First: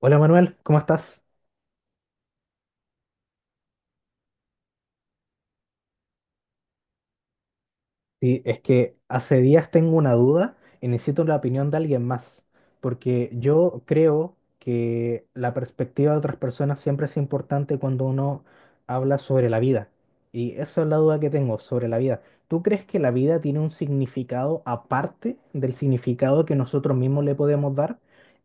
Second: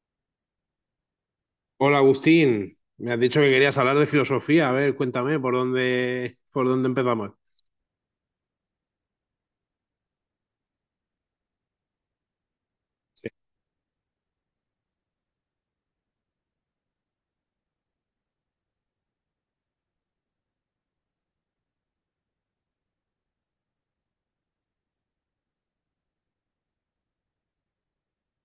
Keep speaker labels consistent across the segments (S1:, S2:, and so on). S1: Hola Manuel, ¿cómo estás?
S2: Hola Agustín, me has dicho que querías hablar de filosofía. A ver, cuéntame por dónde empezamos.
S1: Sí, es que hace días tengo una duda y necesito la opinión de alguien más,
S2: Sí.
S1: porque yo creo que la perspectiva de otras personas siempre es importante cuando uno habla sobre la vida. Y esa es la duda que tengo sobre la vida. ¿Tú crees que la vida tiene un significado aparte del significado que nosotros mismos le podemos dar?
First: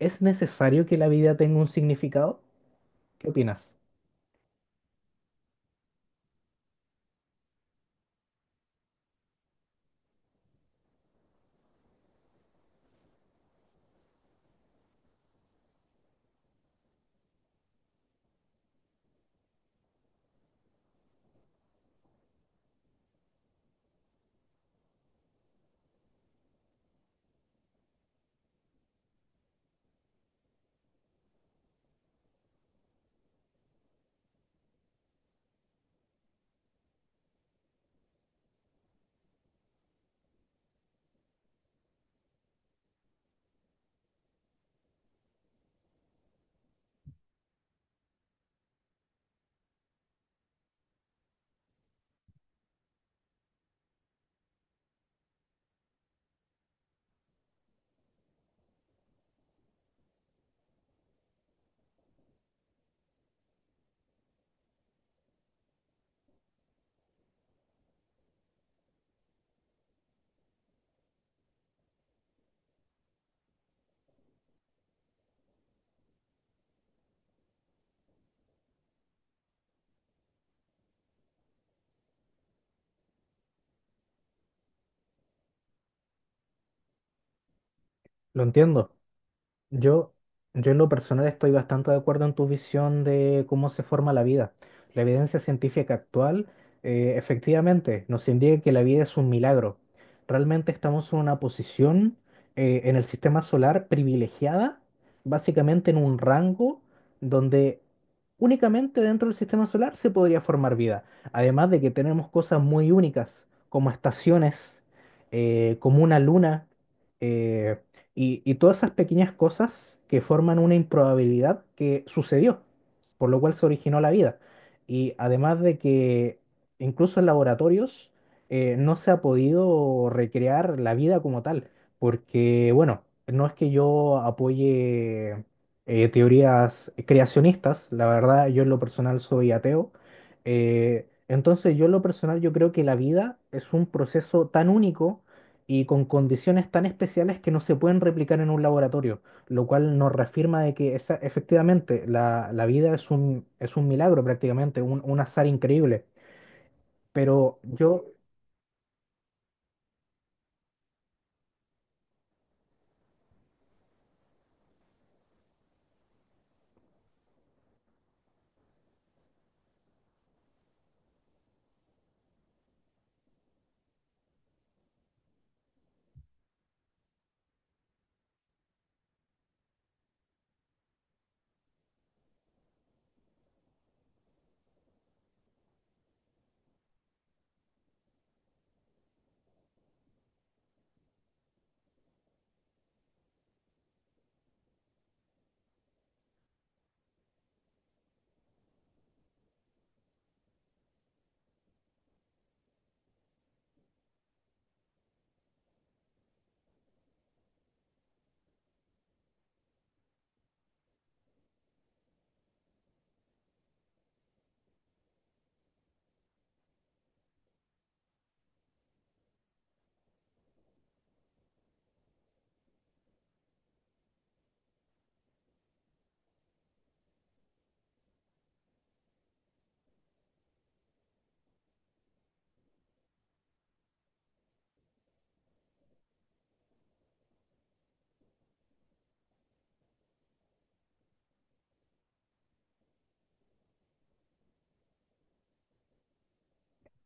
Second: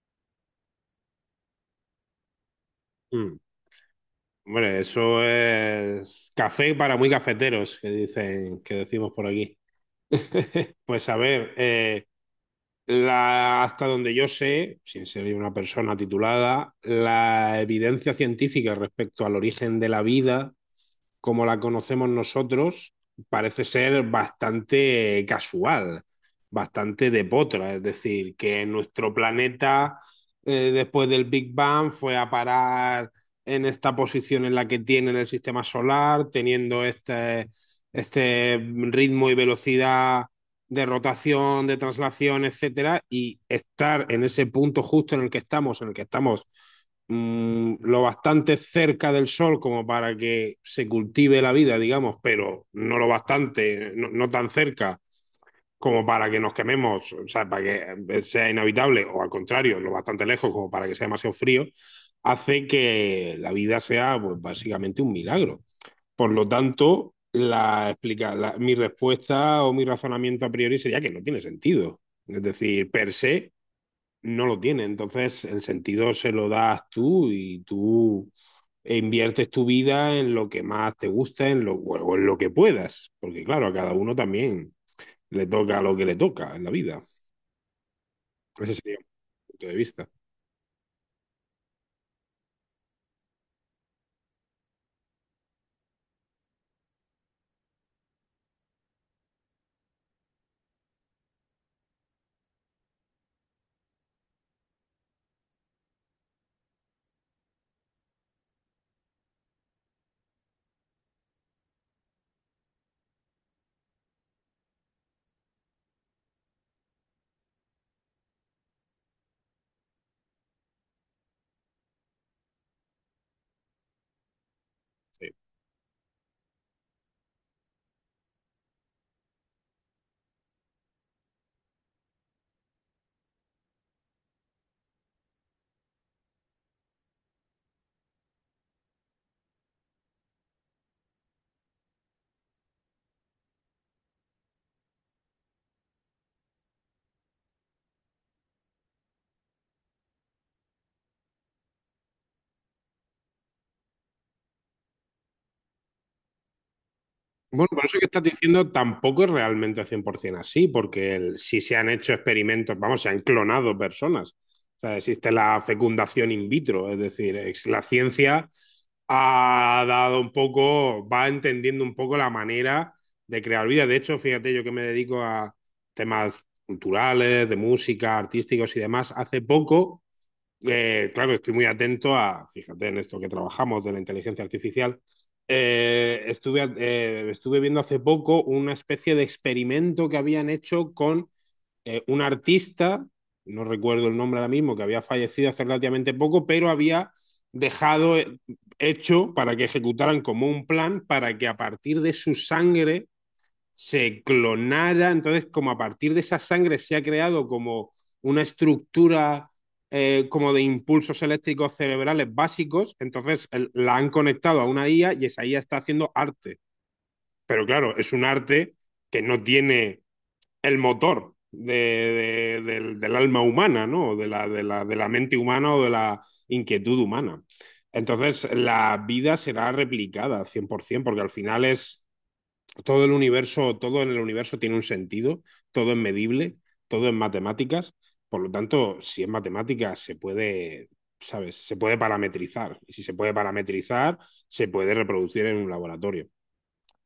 S1: ¿Es necesario que la vida tenga un significado? ¿Qué
S2: Mm.
S1: opinas?
S2: Hombre, eso es café para muy cafeteros, que dicen, que decimos por aquí. Pues a ver, hasta donde yo sé, sin ser una persona titulada, la evidencia científica respecto al origen de la vida, como la conocemos nosotros, parece ser bastante casual, bastante de potra. Es decir, que nuestro planeta, después del Big Bang, fue a parar en esta posición en la que tiene en el sistema solar, teniendo este ritmo y velocidad de rotación, de traslación, etcétera, y estar en ese punto justo en el que estamos, en el que estamos mmm, lo bastante cerca del sol como para que se cultive la vida, digamos, pero no lo bastante, no tan cerca como para que nos quememos, o sea, para que sea inhabitable, o al contrario, lo bastante lejos como para que sea demasiado frío, hace que la vida sea, pues, básicamente un milagro. Por lo tanto, mi respuesta o mi razonamiento a priori sería que no tiene sentido. Es decir, per se no lo tiene. Entonces, el sentido se lo das tú y tú inviertes tu vida en lo que más te gusta, o en lo que puedas. Porque claro, a cada uno también le toca lo que le toca en la vida.
S1: Lo
S2: Ese
S1: entiendo.
S2: sería mi punto de vista.
S1: Yo, yo en lo personal estoy bastante de acuerdo en tu visión de cómo se forma la vida. La evidencia científica actual, efectivamente, nos indica que la vida es un milagro. Realmente estamos en una posición en el sistema solar privilegiada, básicamente en un rango donde únicamente dentro del sistema solar se podría formar vida. Además de que tenemos cosas muy únicas, como estaciones, como una luna. eh, y todas esas pequeñas cosas que forman una improbabilidad que sucedió, por lo cual se originó la vida. Y
S2: Sí.
S1: además de que incluso en laboratorios no se ha podido recrear la vida como tal, porque bueno, no es que yo apoye teorías creacionistas, la verdad yo en lo personal soy ateo. Entonces yo en lo personal yo creo que la vida es un proceso tan único y con condiciones tan especiales que no se pueden replicar en un laboratorio, lo cual nos reafirma de que efectivamente la vida es es un milagro prácticamente, un azar increíble. Pero
S2: Bueno, por eso que
S1: yo.
S2: estás diciendo tampoco es realmente 100% así, porque si se han hecho experimentos, vamos, se han clonado personas. O sea, existe la fecundación in vitro, es decir, es- la ciencia ha dado un poco, va entendiendo un poco la manera de crear vida. De hecho, fíjate, yo que me dedico a temas culturales, de música, artísticos y demás, hace poco, claro, estoy muy atento a, fíjate en esto que trabajamos de la inteligencia artificial. Estuve viendo hace poco una especie de experimento que habían hecho con un artista, no recuerdo el nombre ahora mismo, que había fallecido hace relativamente poco, pero había dejado hecho para que ejecutaran como un plan para que a partir de su sangre se clonara, entonces como a partir de esa sangre se ha creado como una estructura, como de impulsos eléctricos cerebrales básicos, entonces la han conectado a una IA y esa IA está haciendo arte. Pero claro, es un arte que no tiene el motor del alma humana, ¿no? De la mente humana o de la inquietud humana. Entonces la vida será replicada 100% porque al final es todo el universo, todo en el universo tiene un sentido, todo es medible, todo es matemáticas. Por lo tanto, si es matemáticas, se puede, ¿sabes? Se puede parametrizar. Y si se puede parametrizar, se puede reproducir en un laboratorio.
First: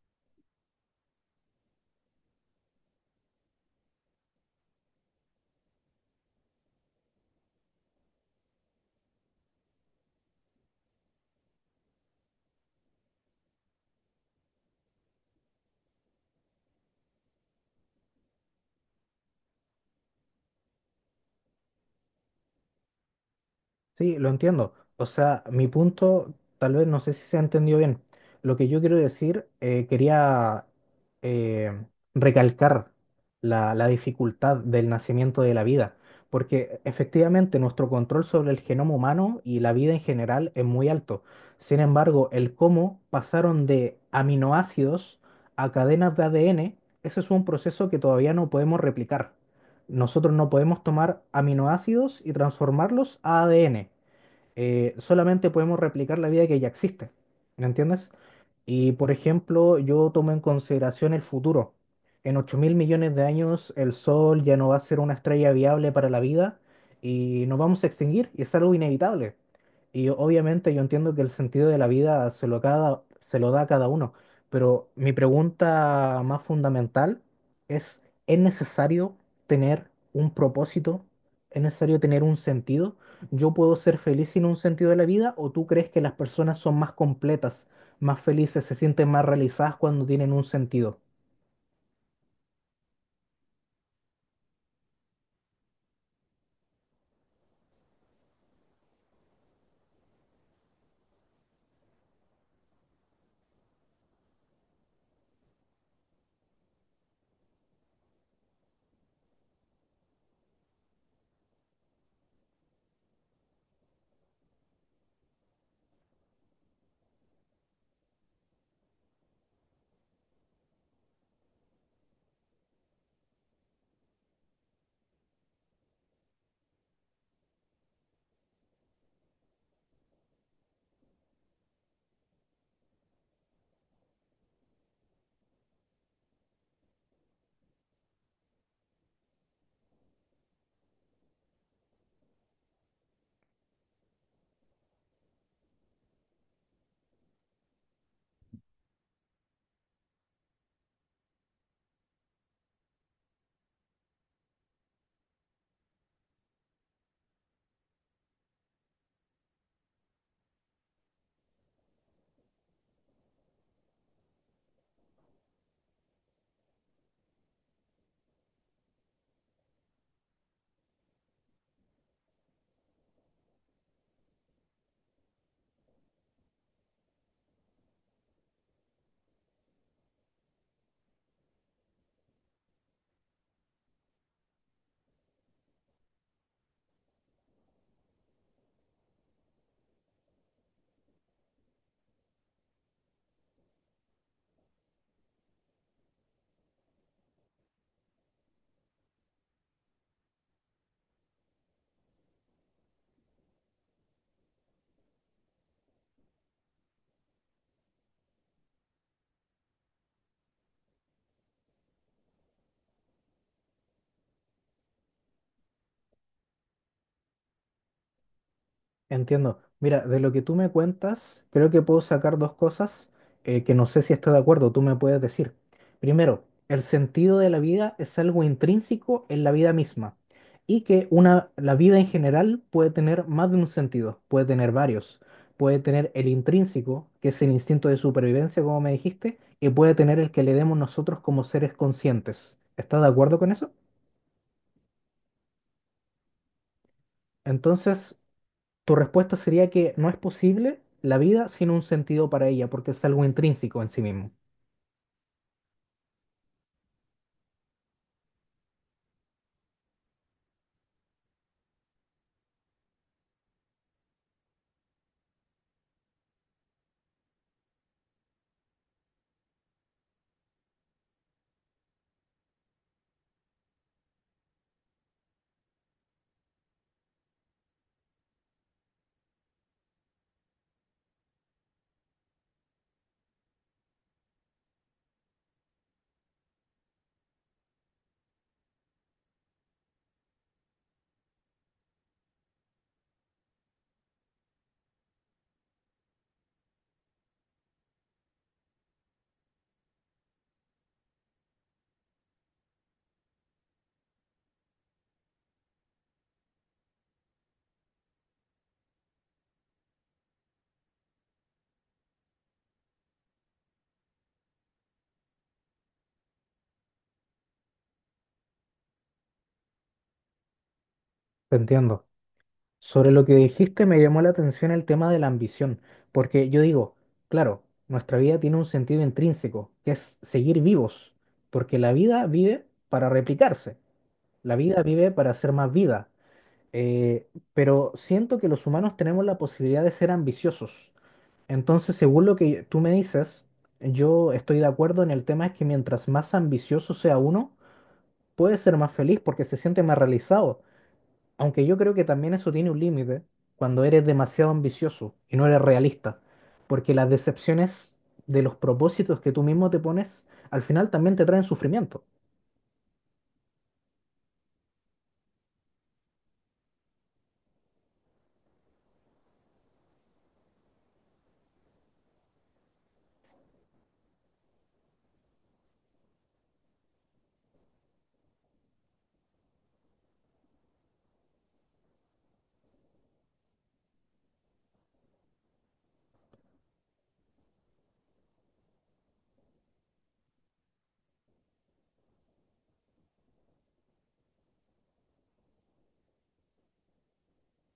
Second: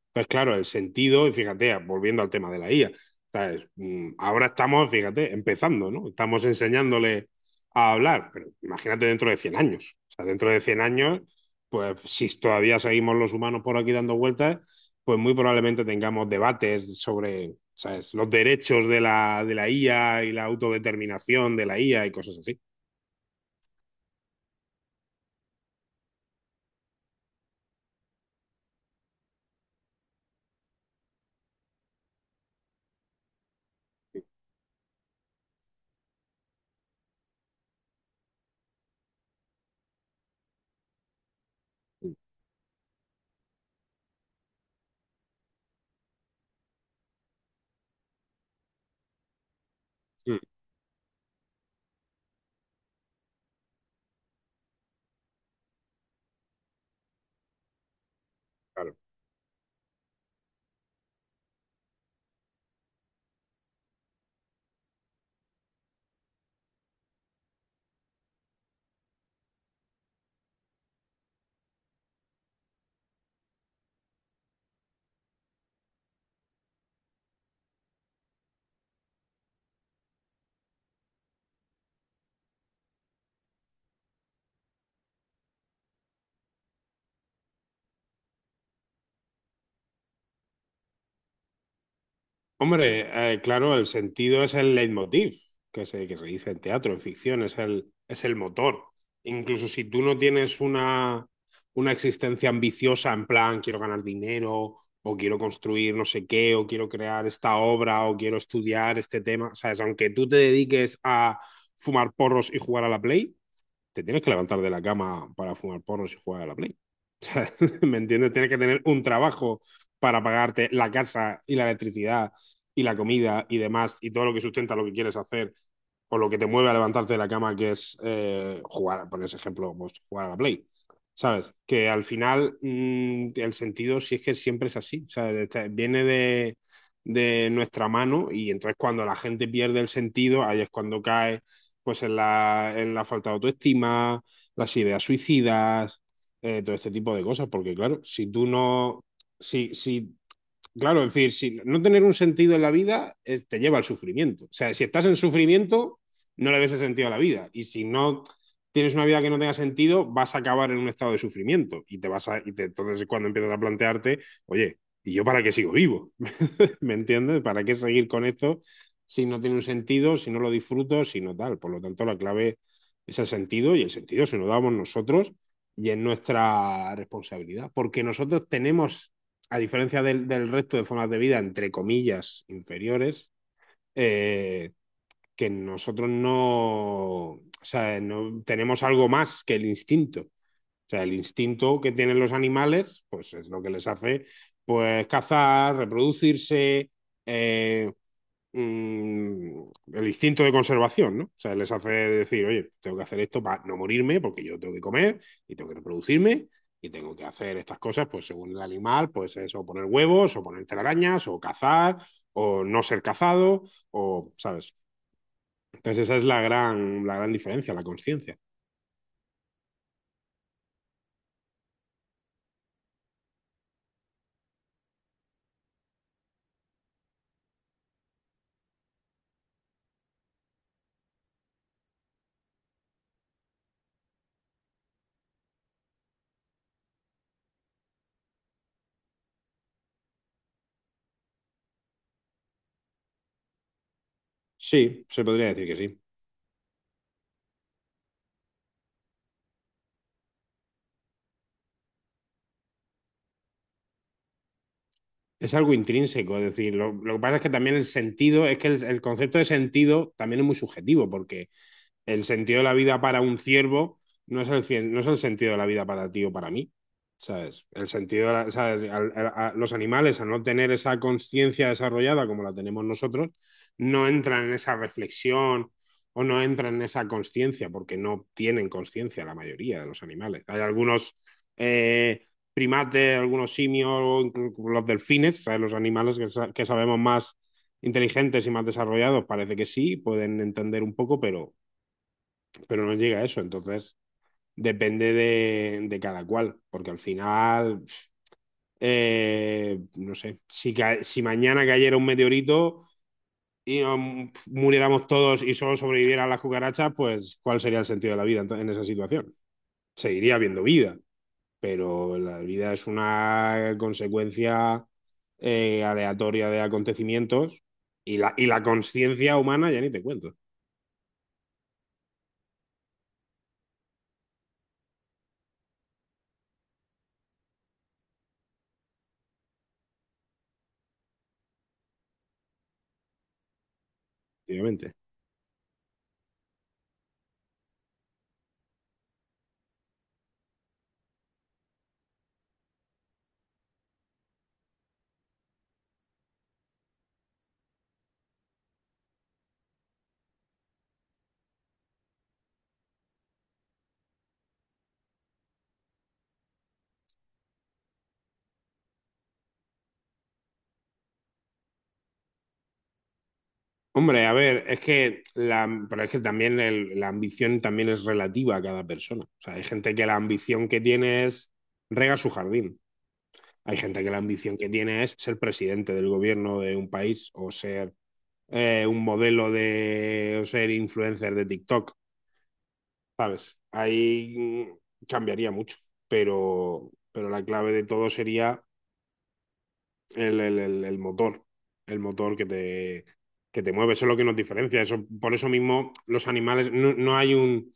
S2: Entonces, claro, el sentido, y fíjate, volviendo al tema de la IA, ¿sabes? Ahora estamos, fíjate, empezando, ¿no? Estamos enseñándole a hablar, pero imagínate dentro de 100 años. O sea, dentro de 100 años, pues si todavía seguimos los humanos por aquí dando vueltas, pues muy probablemente tengamos debates sobre, ¿sabes?, los derechos de la, IA y la autodeterminación de la IA y cosas así.
S1: Sí, lo entiendo. O sea, mi punto, tal vez no sé si se ha entendido bien. Lo que yo quiero decir, quería eh, recalcar la dificultad del nacimiento de la vida, porque efectivamente nuestro control sobre el genoma humano y la vida en general es muy alto. Sin embargo, el cómo pasaron de aminoácidos a cadenas de ADN, ese es un proceso que todavía no podemos replicar. Nosotros
S2: Mm,
S1: no podemos tomar aminoácidos y transformarlos a ADN, solamente podemos replicar la vida que ya existe. ¿Me entiendes? Y
S2: claro.
S1: por ejemplo, yo tomo en consideración el futuro. En 8.000 millones de años, el Sol ya no va a ser una estrella viable para la vida y nos vamos a extinguir y es algo inevitable. Y obviamente yo entiendo que el sentido de la vida se lo, cada, se lo da a cada uno, pero mi pregunta más fundamental es, ¿es necesario tener un propósito? ¿Es necesario tener un sentido? ¿Yo puedo ser feliz sin un sentido de la vida o tú crees que las personas son más completas, más felices, se sienten más realizadas cuando tienen un sentido?
S2: Hombre, claro, el sentido es el leitmotiv, que se dice en teatro, en ficción, es el motor. Incluso si tú no tienes una existencia ambiciosa, en plan, quiero ganar dinero, o quiero construir no sé qué, o quiero crear esta obra, o quiero estudiar este tema, ¿sabes? Aunque tú te dediques a fumar porros y jugar a la Play, te tienes que levantar de la cama para fumar porros y jugar a la Play. ¿Me entiendes? Tienes que tener un trabajo para pagarte la casa y la electricidad y la comida y demás y todo lo que sustenta lo que quieres hacer o lo que te mueve a levantarte de la cama, que es, jugar, por ese ejemplo, pues, jugar a la Play. ¿Sabes? Que al final, mmm, el sentido sí es que siempre es así. O sea, viene de nuestra mano y entonces cuando la gente pierde el sentido, ahí es cuando cae, pues, en la falta de autoestima, las ideas suicidas, todo este tipo de cosas, porque claro, si tú no, si, si, claro, en fin, si no tener un sentido en la vida, te lleva al sufrimiento. O sea, si estás en sufrimiento, no le ves el sentido a la vida. Y si no tienes una vida que no tenga sentido, vas a acabar en un estado de sufrimiento. Y te vas a, y te, entonces es cuando empiezas a plantearte, oye, ¿y yo para qué sigo vivo? ¿Me entiendes? ¿Para qué seguir con esto si no tiene un sentido, si no lo disfruto, si no tal? Por lo tanto, la clave es el sentido y el sentido se lo damos nosotros y es nuestra responsabilidad, porque nosotros tenemos, a diferencia del resto de formas de vida, entre comillas, inferiores, eh, que nosotros no, o sea, no tenemos algo más que el instinto. O sea, el instinto que tienen los animales, pues es lo que les hace, pues, cazar, reproducirse, eh, mmm, el instinto de conservación, ¿no? O sea, les hace decir, oye, tengo que hacer esto para no morirme, porque yo tengo que comer y tengo que reproducirme y tengo que hacer estas cosas, pues según el animal, pues es o poner huevos, o poner telarañas, o cazar, o no ser cazado, o, ¿sabes? Entonces esa es la gran diferencia, la conciencia.
S1: Entiendo. Mira, de lo que tú me cuentas, creo que puedo sacar dos cosas que no sé si estoy de acuerdo. Tú me puedes decir. Primero, el sentido de la vida es algo intrínseco en la vida misma y que una, la vida en general puede tener más de un sentido, puede tener varios. Puede tener el intrínseco, que es el instinto de supervivencia, como me dijiste, y puede tener el que le demos nosotros como seres conscientes. ¿Estás de acuerdo con eso?
S2: Sí, se podría decir que sí.
S1: Entonces, tu respuesta sería que no es posible la vida sin un sentido para ella, porque es algo intrínseco en sí mismo.
S2: Es algo intrínseco, es decir, lo que pasa es que también el sentido, es que el concepto de sentido también es muy subjetivo, porque el sentido de la vida para un ciervo no es el sentido de la vida para ti o para mí. ¿Sabes? El sentido, ¿sabes? A los animales, al no tener esa conciencia desarrollada como la tenemos nosotros, no entran en esa reflexión o no entran en esa conciencia, porque no tienen conciencia la mayoría de los animales. Hay algunos, eh, primates, algunos simios, los delfines, ¿sabes?, los animales que sabemos más inteligentes y más desarrollados, parece que sí, pueden entender un poco, pero no llega a eso. Entonces, depende de cada cual, porque al final, no sé, si mañana cayera un meteorito y, muriéramos todos y solo sobrevivieran las cucarachas, pues ¿cuál sería el sentido de la vida en esa situación? Seguiría habiendo vida, pero la vida es una consecuencia, aleatoria de acontecimientos y la conciencia humana ya ni te cuento,
S1: Te entiendo. Sobre lo que dijiste, me llamó la atención el tema de la ambición, porque yo digo, claro, nuestra vida tiene un sentido intrínseco, que es seguir vivos, porque la vida vive para replicarse, la vida
S2: obviamente.
S1: vive para hacer más vida. Eh, pero siento que los humanos tenemos la posibilidad de ser ambiciosos. Entonces, según lo que tú me dices, yo estoy de acuerdo en el tema es que mientras más ambicioso sea uno, puede ser más feliz porque se siente más realizado. Aunque yo creo que también eso tiene un límite cuando eres demasiado ambicioso y no eres realista. Porque las decepciones de los propósitos que tú mismo te pones, al final también te traen sufrimiento.
S2: Hombre, a ver, es que la, pero es que también la ambición también es relativa a cada persona. O sea, hay gente que la ambición que tiene es regar su jardín. Hay gente que la ambición que tiene es ser presidente del gobierno de un país o ser un modelo de o ser influencer de TikTok, ¿sabes? Ahí cambiaría mucho, pero la clave de todo sería el motor, el motor que te mueve, eso es lo que nos diferencia. Eso, por eso mismo los animales, no hay un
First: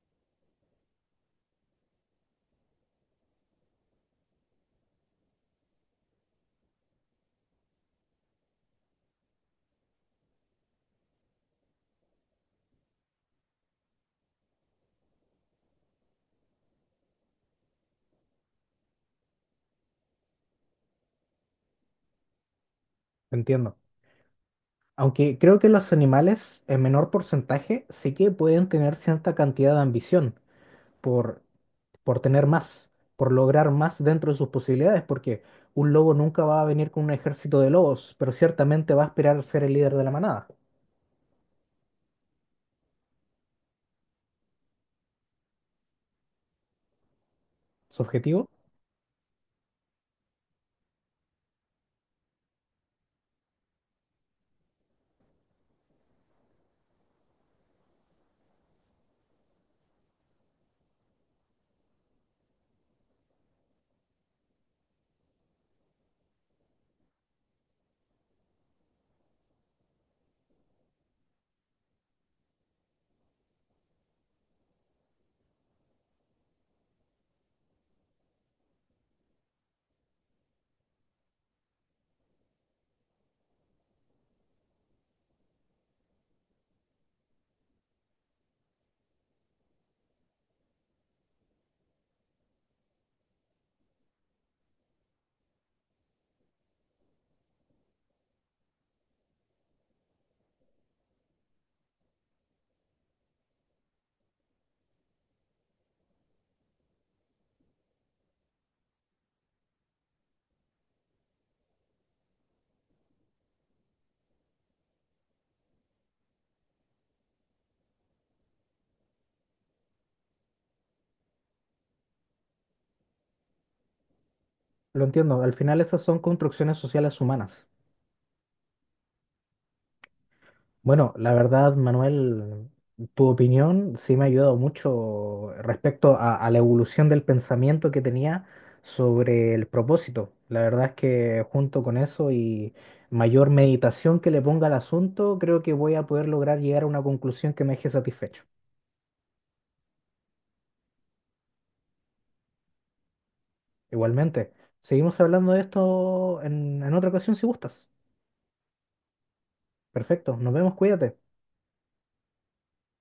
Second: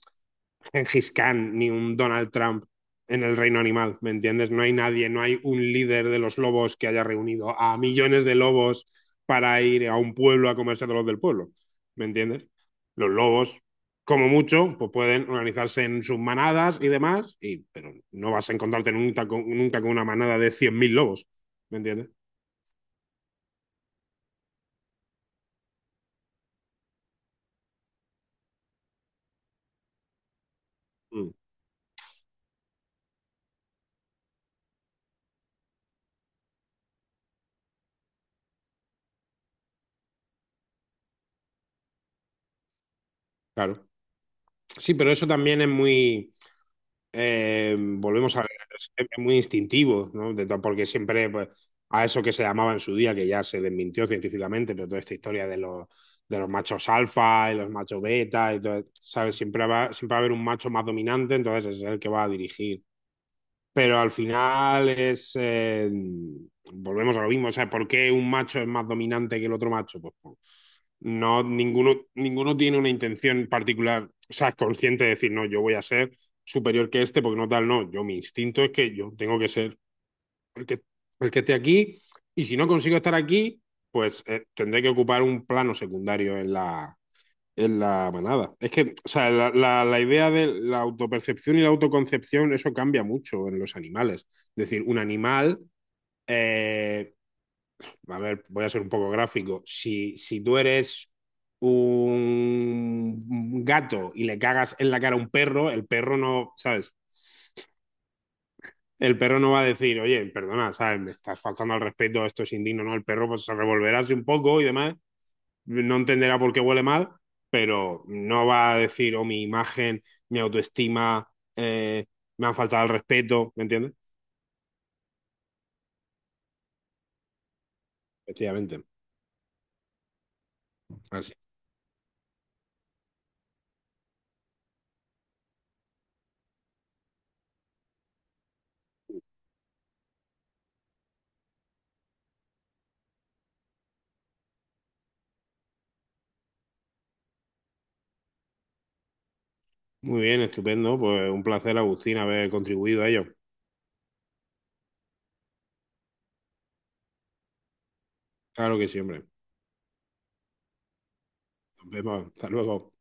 S2: Gengis Khan ni un Donald Trump en el reino animal, ¿me entiendes? No hay nadie, no hay un líder de los lobos que haya reunido a millones de lobos para ir a un pueblo a comerse a todos los del pueblo, ¿me entiendes? Los lobos, como mucho, pues pueden organizarse en sus manadas y demás, y, pero no vas a encontrarte nunca con, nunca con una manada de 100.000 lobos, ¿me entiendes?
S1: Entiendo. Aunque creo que los animales en menor porcentaje sí que pueden tener cierta cantidad de ambición por por tener más, por lograr más dentro de sus posibilidades, porque un lobo nunca va a venir con un ejército de lobos, pero ciertamente va a aspirar a ser el líder de la manada.
S2: Claro. Sí, pero eso también es muy,
S1: Su
S2: volvemos a
S1: objetivo,
S2: ver, es muy instintivo, ¿no? De to- porque siempre, pues, a eso que se llamaba en su día, que ya se desmintió científicamente, pero toda esta historia de los, machos alfa y los machos beta, y todo, ¿sabes? Siempre va a haber un macho más dominante, entonces es el que va a dirigir, pero al final es, volvemos a lo mismo. O sea, ¿por qué un macho es más dominante que el otro macho? Pues, no, ninguno, tiene una intención particular, o sea, consciente de decir, no, yo voy a ser superior que este porque no tal, no. Yo, mi instinto es que yo tengo que ser el que, el que esté aquí y si no consigo estar aquí, pues, tendré que ocupar un plano secundario en la manada. Es que, o sea, la, la idea de la autopercepción y la autoconcepción, eso cambia mucho en los animales. Es decir, un animal, eh, a ver, voy a ser un poco gráfico. Si tú eres un gato y le cagas en la cara a un perro, el perro no, ¿sabes? El perro no va a decir, oye, perdona, ¿sabes? Me estás faltando al respeto, esto es indigno, ¿no? El perro, pues, se revolverá así un poco y demás, no entenderá por qué huele mal, pero no va a decir, oh, mi imagen, mi autoestima, eh, me han faltado el respeto, ¿me entiendes?
S1: lo entiendo, al final esas son construcciones sociales humanas.
S2: Efectivamente.
S1: Bueno, la
S2: Así.
S1: verdad, Manuel, tu opinión sí me ha ayudado mucho respecto a la evolución del pensamiento que tenía sobre el propósito. La verdad es que junto con eso y mayor meditación que le ponga al asunto, creo que voy a poder lograr llegar a una conclusión que me deje satisfecho.
S2: Muy bien, estupendo. Pues un placer, Agustín, haber contribuido a ello.
S1: Igualmente, seguimos hablando de esto en otra ocasión si gustas.
S2: Claro que siempre.
S1: Perfecto, nos vemos, cuídate.
S2: Nos vemos. Hasta luego.